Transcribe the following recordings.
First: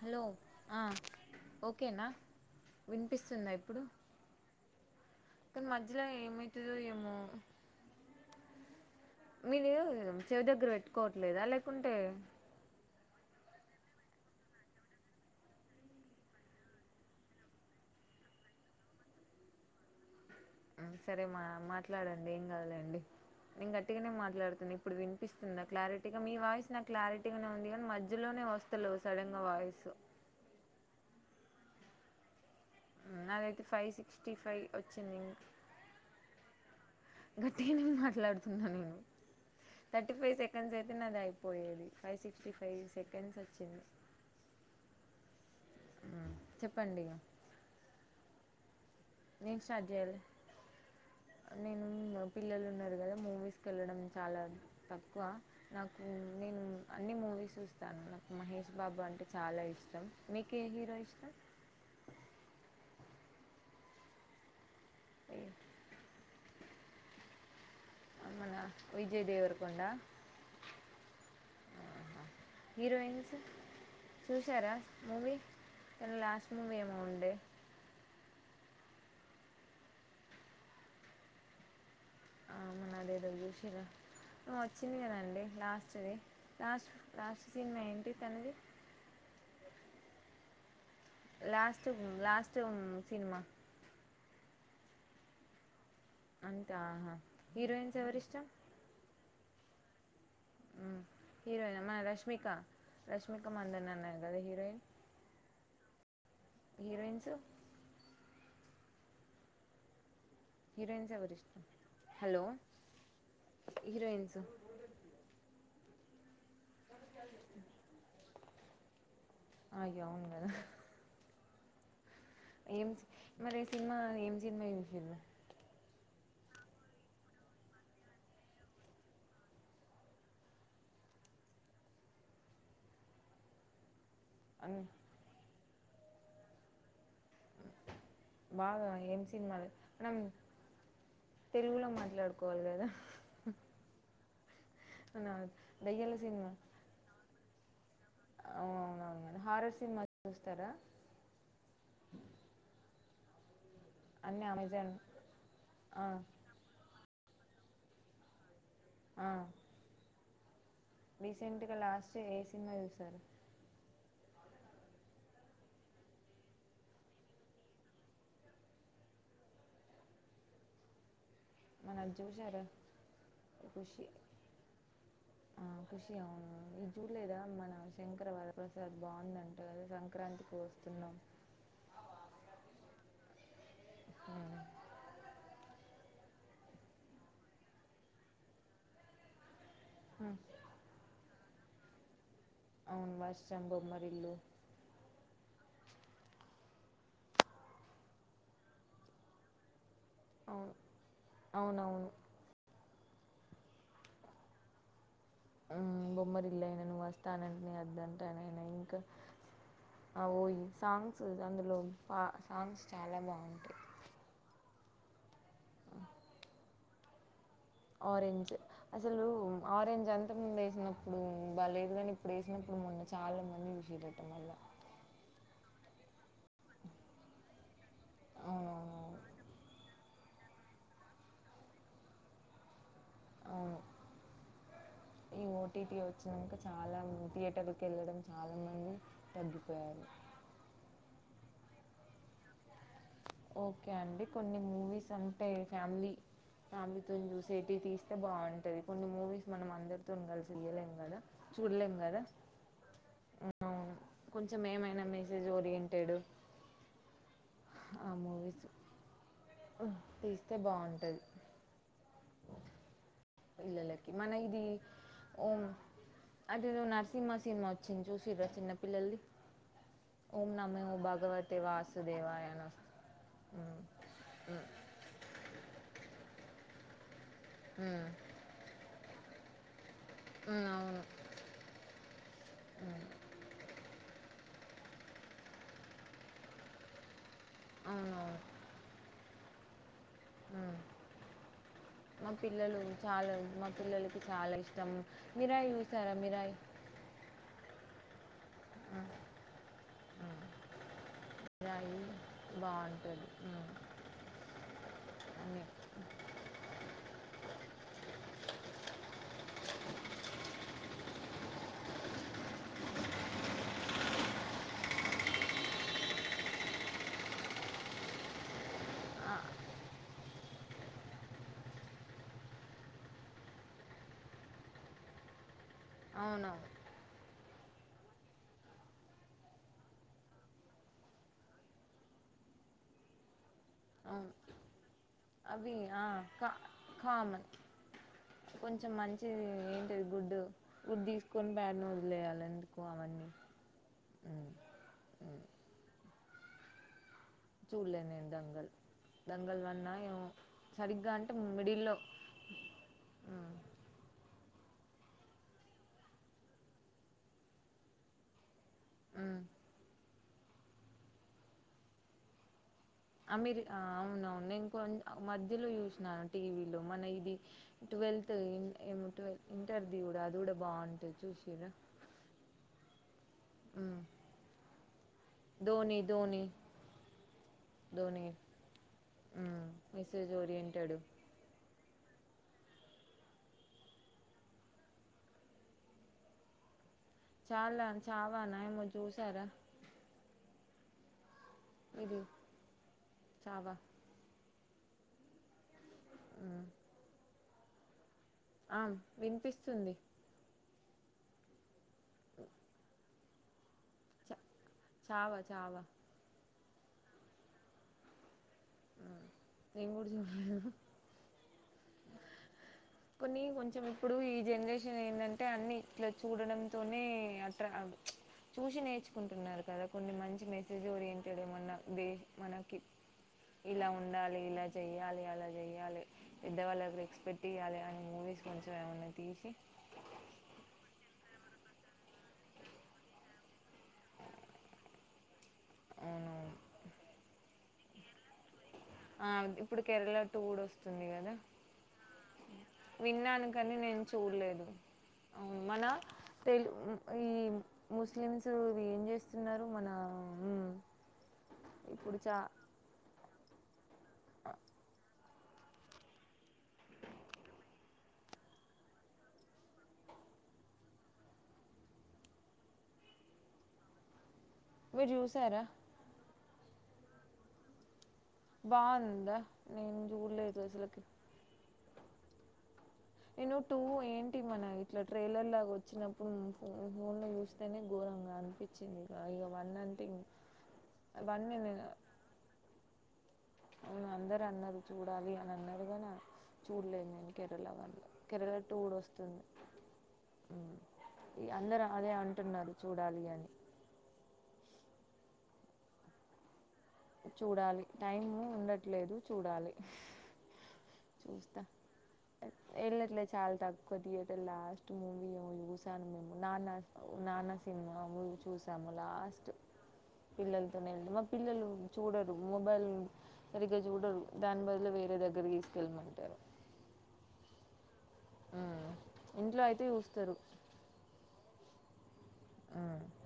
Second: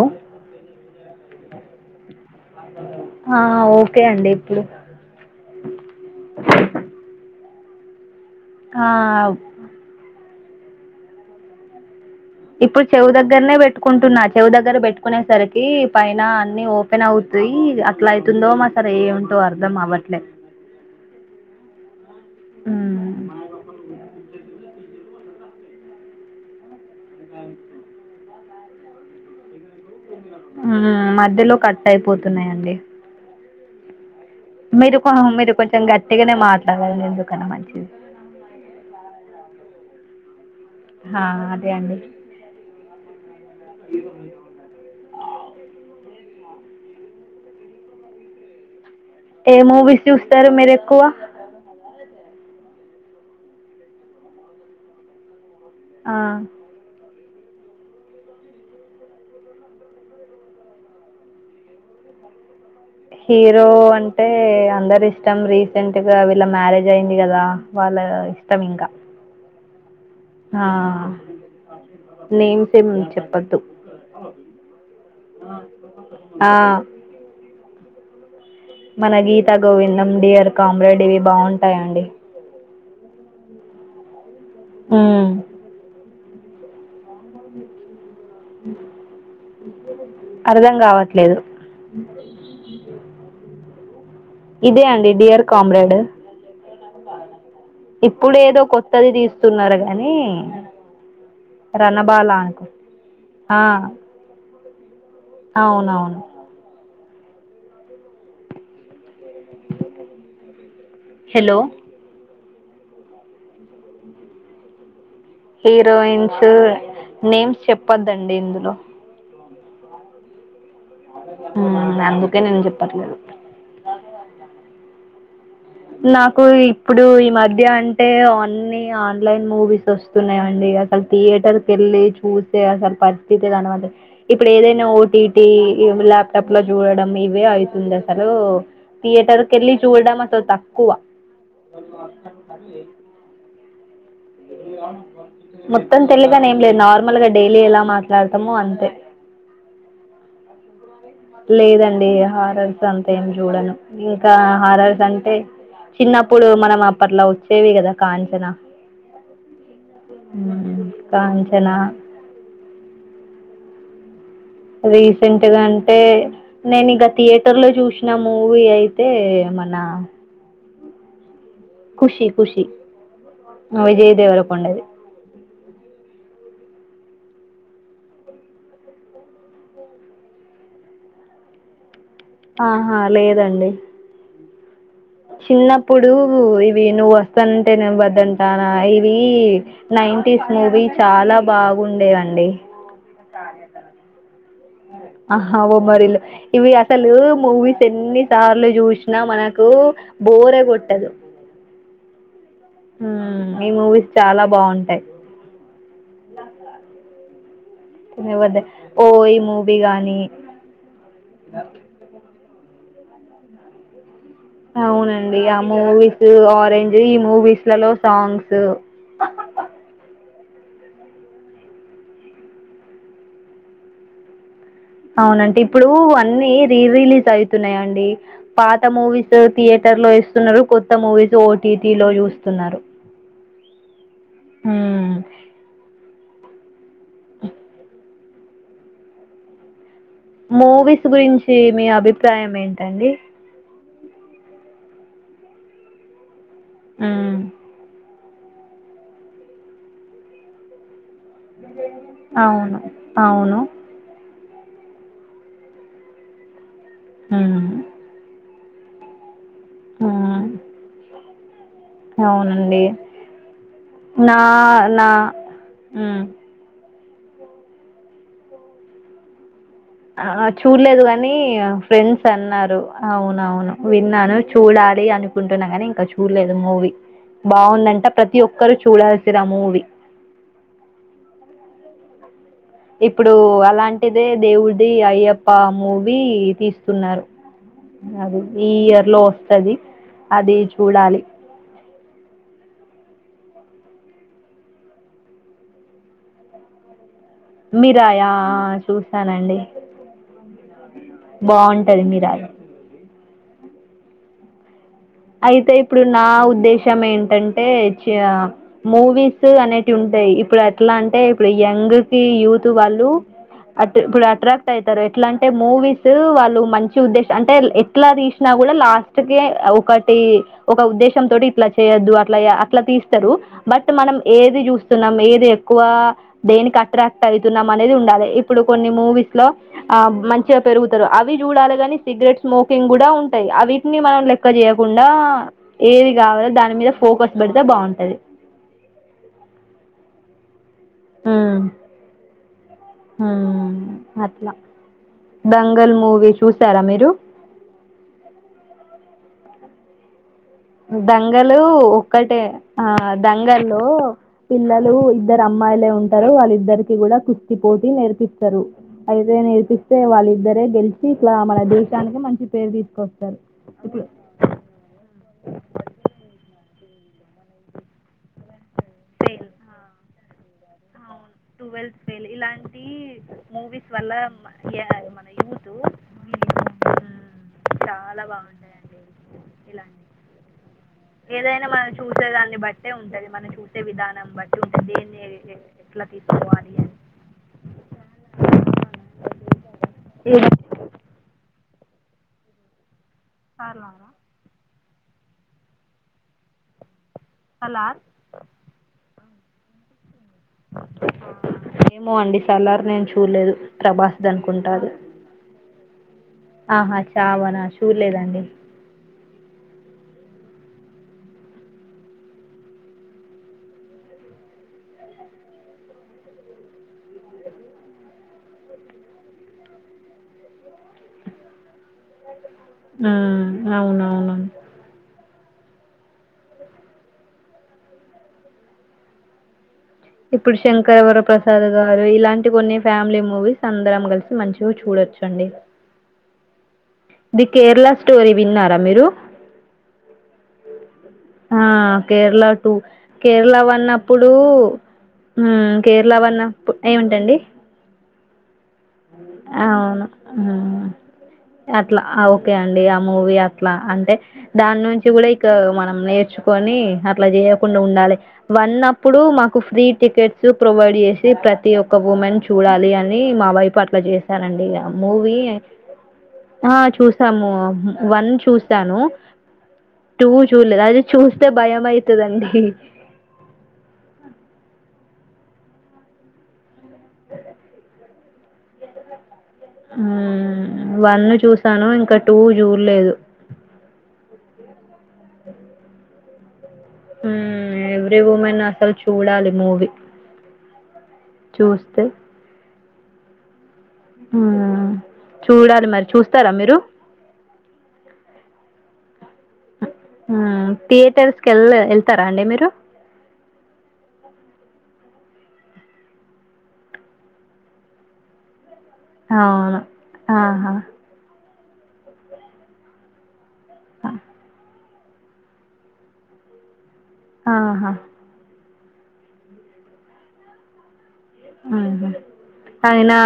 Hello ఆ ఓకేనా ఆ వినిపిస్తుందా ఇప్పుడు ఓకే అండి ఇప్పుడు కానీ మధ్యలో ఏం ఆ మీరు చెవి దగ్గర పెట్టుకోవట్లేదా లేకుంటే ఇప్పుడు చెవు దగ్గరనే పెట్టుకుంటున్నా చెవు దగ్గర పెట్టుకునే సరికి పైన అన్ని ఓపెన్ అవుతాయి అట్లా అయతుందో మా సరే ఏంటో అర్ధం అవట్లే సరే మా మాట్లాడా డండి ఏం కాదులేండి మ్మ్ నేను గట్టిగానే మాట్లాడుతున్న ఇప్పుడు వినిపిస్తుందా క్లారిటీగా మీ వాయిస్ నాకు క్లారిటీగానే ఉంది కానీ మధ్యలోనే వస్తలే సడెన్ గా వాయిస్ ఉ మధ్యలో కట్ అయిపోతున్నాయండి ఆది అయితే ఫైవ్ సి మీరు కో మీరు కొంచెం గట్టిగానే మాట్లాడండి ఎందుకన్నా గట్టిగానే మంచిది మాట్లాడుతున్నా నేను థర్టీ ఫైవ్ సేక సెకండ్స్ అయితే నాది ఆ అదే అయిపోయేది అండి ఫైవ్ సిక్స్టీ ఫైవ్ సెకండ్స్ వచ్చింది హు చెప్పండి ఇగ ఏ నేను స్టార్ట్ మూవీస్ చేయాలి చూస్తారు మీరు ఎక్కువ నేను పిల్లలు ఉన్నారు కదా మూవీస్ కి వెళ్ళడం చాలా తక్కువ నాకు ఆ నేను అన్ని మూవీ వి చూస్తాను నాకు మహేష్ బాబు అంటే చాలా ఇష్టం మీకు ఏ హీరో ఇష్టం హీరో అంటే అందరు ఇష్టం రీసెంట్ గా ఇట్లా మ్యారేజ్ అయింది కదా వాళ్ళు ఇష్టం ఇంకా కొండా ఆ ఆహా నేమ్స్ ఏం హీరోయిన్స్ చెప్పద్దు చూశారా మూవీ తన ఆ లాస్ట్ మూవీ ఏమో ఉండే మన గీతా గోవిందం, డియర్ కామ్రెడ్ ఇవి బాగుంటాయండి. ఆ మనదేదచూశిరా, వచ్చింది ఉమ్ కదండి లాస్ట్ ది లాస్ట్ లాస్ట్ సినిమా ఏంటి తన అర్ధం కావట్లే, లాస్ట్ లాస్ట్ సినిమా, ఇదే అండి డియర్ కామ్రేడ్ అంతే ఆహా హీరోయిన్స్ ఎవరు ఇష్టం, వస్తున్నారు గాని హీరోయిన్ మన రణబాల రష్మిక అనుకు రష్మిక ఆ మందని అన్నారు కదా హీరోయిన్, అవునవును హీరోయిన్స్ [unintelligible] హీరోయిన్స్ ఎవరు హలో ఇష్టం, హలో హీరోయిన్స్, హీరోయిన్ స నేమ్స్ చేపోదు, అండి ఇందులో అయ్యో అవును కాదు ఉహు వాళ్లు ఏం మరి సినిమా ఏం సినిమా చూసిర్రు, నాకు ఇప్పుడు ఈ మధ్య అంటే అన్ని ఆన్లైన్ మూవీస్ వస్తున్నాయండి, అసలు థియేటర్కి వెళ్ళి చూసే అసలు పరిస్థితి కనబడ, ఇప్పుడు ఏదైనా ఓటీటి ఇ లాప్టాప్ లో చూడడం ఇవి ఇగా అయితుంది అసలు బాగా ఏం థియేటర్ సినిమాలు కెళ్ళి మనం చూడం అసలు తక్, తెలుగులో మాట్లాడుకోవాలి కదా. మన మొత్తం దయ్యాల సినిమా తెలుగనే ఏం లేదు, నార్మల్ గా డైలీ ఎలా మాట్లాడుతున్నము, అంతే హర్రర్ సినిమా చూస్తారా. నేను జూడను. ఇంకా అన్నీ అమెజాన్ హారర్స్ అంటే ఆ చిన్నప్పుడు మనం అప్పట్లో, వచ్చేవి కదా కాంచనా, ఆ ఉ రీసెంట్ గా లాస్ట్ లో ఏ సినిమా చూసారు. రీసెంట్గా అంటే నేను ఇంకా థియేటర్ లో చూసిన మూవీ అయితే, మన మనది ఖుషి చూసారా ఖుషి ఖుషి విజయదేవరకొండది. ఆ ఖుషి అవును ఈ చూలేదా మన శంకర వరప్రసాద్ బాగుందంట కదా సంక్రాంతికి వస్తున్నాం ఆహా లేదండి. ఉమ్ చిన్నప్పుడు ఇవి నువ్వు వస్తాంటే నేను వద్దంటానా ఇవి ఉమ్. నైన్ంటిస్ మూవీ చాలా బా బాగుండే అండి అవును వర్షం బొమ్మరిల్లు ఆహా బొమ్మరిల్లు ఇవి అసలు మూవీస్ ఎన్ని సార్లు చూశినా మనకు బోరే అవును కొట్టదు అవునవును ఉ ఈ మూవీస్ చాలా బాగుంటాయి ఆ బొమ్మరిల్లు అయిన నువ్వు వస్త్ తన వద్దంటే తినవద్ద నేనే ఇంకా ఓ ఈ మూవీ కానీ ఆ ఓయ్ సాంగ్స్ అందులో పా అమ్స్ చాలా బాగుంటాయి అవునండి ఆ మూవీస్ ఆరెంజ్ ఈ మూవీస్ ఆరెంజ్ అసలు ఆరెంజ్ అం ఇ ముందు వేసినప్పుడు బాగాలేదు కాని ఇప్పుడు వేసినప్పుడు మొన్న చాలా మంది చూసడటం మళ్ళ అవునండి ఇప్పుడు అన్నీ రీ రిలీజ్ అయితున్నాయండి పాత అవునవునవును మూవీస్ థియేటర్ లో ఇస్తున్నారు కొత్త మూవీస్ ఓటీటీ లో చూస్తున్నారు అవును మ్మ్ ఈ ఓటీపీ ఓ వచ్చినాక చాలా థియేటర్కి వెళ్ళడం చాలా మంది తగ్గిపోయారు మూవీస్ గురించి మీ అభిప్రాయం ఏంటండి ఓకే అండి కొన్ని మూవీస్ అంటే ఫ్యామిలీ అమితోని మ్మ్ చూసేటి తీస్త అయితే బాగుంటది కొన్ని మూవీస్ మనం అందరితో ఉ కలిసి రియల్ం కదా చూడలేం కదా అవును అవును కొంచెం మేమైన మెసేజ్ ఓరియంటెడ్దు ఊ ఉ తీస్తే బాగుంటది అవునండి పిల్లలకి మన నా ఇది నా ఉ సినిమా సినిమా వచ్చింది చూసిరా చిన్నపిల్లల్ది ఆ చూలేదు కాని ఫ్రెండ్స్ వాసుదేవాయ అని అన్నారు వస్తుంది అవునవును ఉమ్. విన్నాను చూడాలి అనుకుంటున్నా కాని ఇంకా చూ చూలేదుమూవి బౌందంట ఉమ్. ప్రతి ఒక్కరు చూడాల్సి ఇదా మూవి ఉ అవును ఇప్పుడు అలాంటిదే దేవుడిది అయ్యప్ప మూవీ తీస్తున్నారు అవునవును అది ఈ ఇయర్ లోపాల టది అది ఉమ్. చూడాలి మా పిల్లలు చాలా మా పిల్లలకి చాలా ఇష్టం మిరాయి చూసారా మిరాయి మీరాయా ఆ చూస్తానండి మిరాయి బాగుంటది మిరియా బాగుంటుంది ఉమ్. అన్నీ అయితే ఇప్పుడు నా ఉద్దేశం ఏంటంటే మూవీస్ అనేటి ఉంటాయి ఇప్పుడు ఎట్లా అంటే ఇప్పుడు యంగ్ కి యూత్ వాళ్ళు అ ఇప్పుడు అట్రాక్ట్ అవుతారు ఎట్లా అంటే మూవీస్ వాళ్ళు మంచి ఉద్దేశం అంటే ఎట్లా తీసినా కూడా లాస్ట్క ఒక టి ఒక ఉద్దేశం తోటి ఇట్లా చేయొద్దు అట్లా అట్లా తీస్తారు బట్ మనం ఏది చూస్తున్నాం ఏ క్కువ అవునవును దేనికి అట్రాక్ట్ ఐ తున్నామానేది ఉండాలి ఇప్పుడు కొన్ని మూవీస్ లో ఆ మంచిగా పెరుగుతారు అవి చూడాలి కాని సిగరెట్ స్మోకింగ్ కూడా ఉంటాయి అవి నీ అవును మనంలక్క జయ అవి ఆ కా మీద ఫోకస్ కామన్ పెడితే బాగుంటది కొంచెం మంచిది ఏంటిది గుడ్డు ఇప్పుడు తీసుకొని బ్యాడ్ నోలు వయాలండి ఆ అట్లా ఉమ్, దంగల్ మూవీ చూసారా మీరు చూడలే నేను దంగల్ దంగల్ వన్ ఆ ఏమో సరిగ్గా అంటే దంగలు మిడిల్లో ఒక్కటే ఆ ఉమ్, దంగల్లో పిల్లలు ఇద్దరు అమ్మాయిలే ఉంటారు వాళ్ళి ఇద్దరికి కూడా కుస్తి పోటీ నేర్పిస్తారు అయితే ఉమ్. నేర్పిస్తే వాళ్ళ ఇద్దరే గెలిచి ఇట్లా మన దేశానికి మంచి పేరు తీస్ అమెరిక అవునవును ఇంక మ హిందీలో చూసిన టీవలో మన ఇది ట్వెల్త్ ఏము ఇంటర్వ్యూ కూడా అది బాగుంటుంది చూసిరా ట్వెల్త్ ఫైల్ ఇలాంటి మూవీస్ ఉమ్. వల్ల మన యూత్ ధోని ధోని చాలా ధోని బాగుంటాయండి ఇలాంటి మెసేజ్ ఓరియంటెడ్ ఏదైనా మన చూసే దాన్ని బట్టే ఉంటంది మనం చూసే విధానం బట్టి ఉ దేన్ని ఏ ట్ల తీయాలి చాలా చావాన్నా ఏమో చూసారా [unintelligible] ఇది చావా సర్లామ ఉ హలా ఆ వినిపిస్తుంది మో అండి సల్లర్ నేన్ చూలేదు ప్రభాస్ చ ద నుకుంటారు చావా చావా ఆహా చావనా చూలేదండి నేను కూడా చూడలే కొన్ని కొంచెం ఇప్పుడు ఈ జనరేషన్ ఏంటంటే అన్ని ఇట్లా చూడడంతోనే అట్రా చూసి నేర్చుకుంటున్నారు కదా కొన్ని మంచి మెసేజ్ ఓరియంటెడ్ ఏమన్నా బేస్ మనకి ఉమ్, ఇలా అవునవును ఉండాలి ఇలా చెయ్యాలి అలా చెయ్యాలే పెద్దవాళ్ళు క్ రెక్స్పెక్ట్ ఇయ్యాలి అని మూవీస్ కొంచెం ఏమన్నా తీసి ఇప్పుడు శంకరవర ప్రసాద్ గారు ఇలాంటి కొన్ని ఫ్యామిలీ మూవీస్ అందరం కలిసి మంచిగా చూడొచ్చండి అవునవును ది కేరళ స్టోరి విన్నర ఆ ఇప్పుడు కేరళ టూ గుడ వస్తుంది కదా ఆ, కేరళ టూ కేరళ విన్నానుకని వన్ నేను అప్పుడు చూడలేదు అ ఉమ్, మన కేరళ వన్ తెలు అప్పు ఈ ఏమిటండి ము క్లిన్స్ అవును మ్, ఉమ్ అట్లా ఇప్పుడు చా ఓకే అండి ఆ మూవీ అ ట్లా అ దాని నుంచి కూడా మనం నేర్చుకొని అట్లా చేయకుండా ఉండాలే వన్నప్పుడు మాకు ఫ్రీ టికెట్స్ ప్రొవైడ్ చేసి ప్రతి ఒక్క ఉమెన్ చూడాలి అని మా వైప్ పట్లజేస్ సానండి ఇగ మీరు మూవీ చూసారా ఆ చూసాము వన్ చూసాను బాగుందా నేను టూ చూడలేదు అది అసలకి చూస్తే భయం అవుతుందండి నేను టూ ఏంటి మన ఇట్లా ట్రైలర్ లాగా వచ్చినప్పుడుం ఫోన్ ల చూస్తేనే ఘోరంగా అనిపించింది ఇక ఇక వన్ అంటే వన్ నే చూసాను ఇంకా టూ చూడలేదు అవును అందరు అన్నారు చూడాలి అని అన్నారు గని చూడలేదు నేను Kerala one every Kerala women two అసలు గూడా వస్తుంది చూడాలి మూవీ ఉమ్ ఇగ అందరు చూస్తే అదే అంటున్నారు చూడాలి ఇగ అని ఉమ్ చూడాలి మరి చూస్తారా మీరు చూడాలి టైము ఉండట్లేదు చూడాలి మ్మ్ థియేటర్స్ కి చూస్తా వెళ్ళ వెళ్తారా అండి మీరు ఎళ్ళట్లేదు చాలా తక్కువ థియేటర్ లా మూవి లో చూసాన్ నిన్ నాన్న ఉ నానా సినిమా చూస్ అమ్మ లాస్ట్ అవును ఆహా పిల్లలతోని ఎల్లి చూడరు మొబైల్ సరిగ్గా చూడరు దాని బదులు వే వేరే దగ్గరికి తీసుకెళ్ళమంటారు ఆహా ఉమ్ ఇంట్లో అయితే చూస్తారు ఉహు ఉమ్. అయినా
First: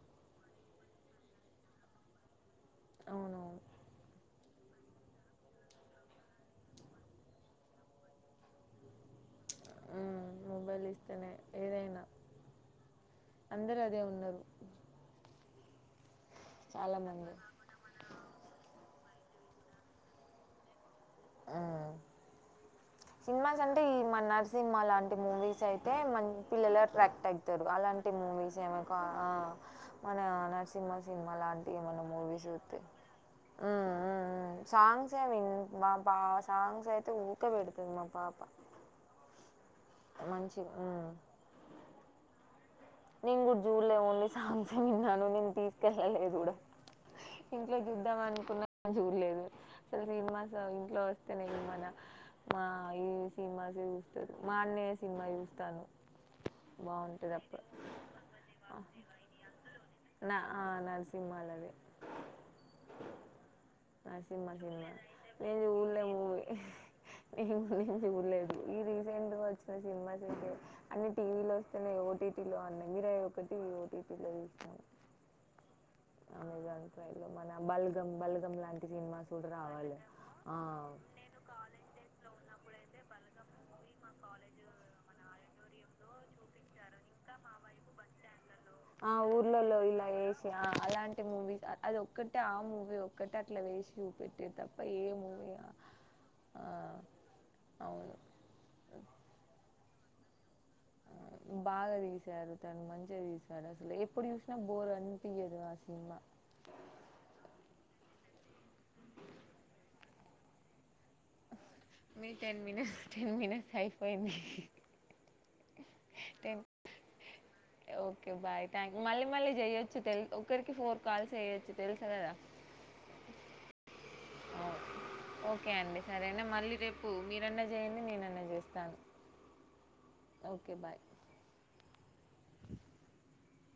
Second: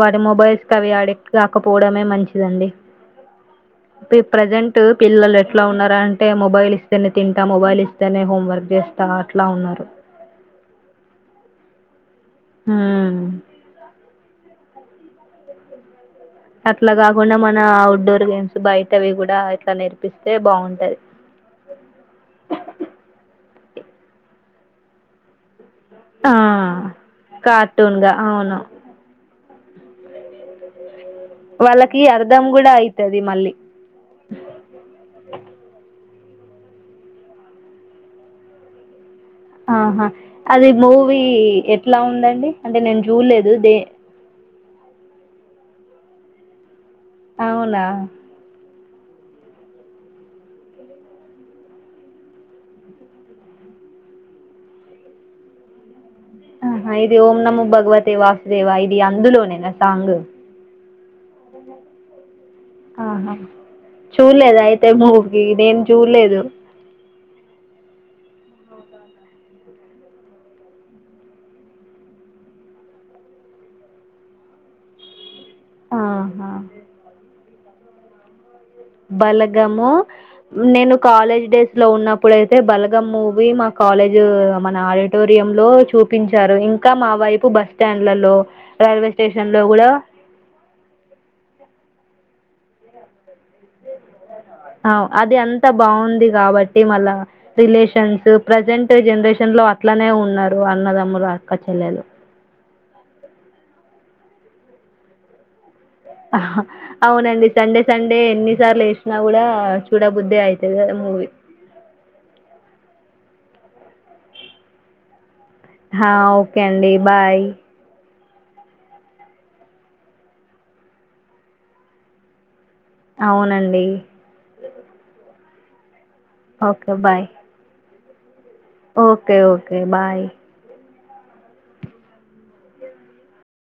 వాడి మొబైల్స్ కవి అడిక్ట్ కాకపోవడమే మంచిదండి. అవునవును పె ప్రజెంట్ పిల్లలు ఎట్లా ఉన్నారంటే, మొబైల్ ఇస్తేనే తింటా. మొబైల్ ఇస్తేనే హోంవర్క్ చేస్తా. అట్లా ఉన్నారు మ్ మొబైల్ ఇస్తేనే ఏదైనా! మ్మ్ అందరు అదే ఉన్నరు. అట్లా చాలా మంది కాకుండా మన ఔట్డోర్ గేమ్స్ బయ్ టవి గూడా ఇట్ల నేర్పిస్తే బాగుంటది. ఆఁ మాస్ అంటే ఈ మా నరసింహ లాంటి మూవీస్ అయి తే మం ఆ పిల్లలు అట్రాక్ట్ అయితరు కార్టూన్ అలాంటి గా మూవీస్ అవును ఏమ కా ఆఁ మనా నరసింహ సినిమా లాంటివి వాళ్ళకి ఏమన్న అర్థం మూవీస్ కూడా చూస్తే అయితది మళ్ళీ మ్ మ్ఁ సాంగ్స్ ఏం బా సాంగ్స్ అయితే ఊకే పెడు తది మా పాప ఆఁ హా అది మంచిగా మ్మ్ మూవీ ఎట్లా ఉందండి? అంటే నేను చూడ్లేదు దే సాంగ్సే విన్నాను నేను తీసుకెళ్ళలేదు కూడ. ఇంట్లో అవునా చూద్దం అనుకున్న నే చూడ్లేదు అసలు సినిమాస్ ఇంట్లో వస్తేనే ఇగ మన మా ఈ సినిమాస్ చూస్తారు మా అన్నయ సినిమా చూస్తాను. ఆఁ హా ఇది బాగుంటుంది ఓం న అప్పుడు మో భగవతే వాసుదేవ ఇది అందులోనే నా సాంగ్! హాలదే ఆహా నరసింహ సినిమా చూడలేదు అయితే మూవీ నేన్ నేను జూడ్లే చూడలేదు మూవీ నేను జూడ్లేదు. ఈ రీసెంట్ గా వచ్చిన సినిమాసైతే అన్ని టీవీ లో వస్తేనే ఓటీ టి లో అండి మీరాయి ఒకటి ఒటీటి లో జూసినా. ఆఁ హా బల్గం బల్గం లాం బలగము నేను కాలేజ్ డేస్ లో ఉన్నప్పుడుయితే బలగం మూవీ మా కాలేజు మన ఆడిటోరియం లో చూ పించారు ఇంకా మా వైపు బస్ స్టాండ్లలో రైల్వే ఆఁ స్టేషన్ లో ఊర్లలో కూడా ఇలా వేసి ఆఁ అలాంటి మూవీస్ అది ఒక్క టి ఆ మూవీ ఒకటి అది ఆ అంతా బాగుంది కాబట్టి మళ్ళా అవును రిలేషన్స్ ప్రజెంట్ జనరేషన్ లో అట్లనే ఉన్నారు అన్నదమ్ములు అక్క బాగా చెలలు తీశారు మంచిగా తీసారు అసలు ఎప్పుడూ చూసినా బోర్ అనిపియదు అసలు ఆహా అవునండి సండే సండే దే ఎన్ని సార్లు వేసినా కూడా చూడబుద్ద్దే అయితది ఆ మూవీ మీ టెన్ మనిట్స్ టెన్ మనిట్స్ అయిపోయింది హా ఓకే టెన్ అండి బాయ్ ఓకే బాయ్ థ్యాంక్ మళ్ళీ మళ్ళీ చెయొచ్చు ఒకరికి ఫోర్ కాల్స్ చెయ్యొచ్చు తెలుసు కదా అవునండి ఓకే అండి సరేనా మళ్ళీ ఓకే రేపు బాయ్ మీరన్నా చేయండి నేనన్నా చేస్తాను okay okay bye okay bye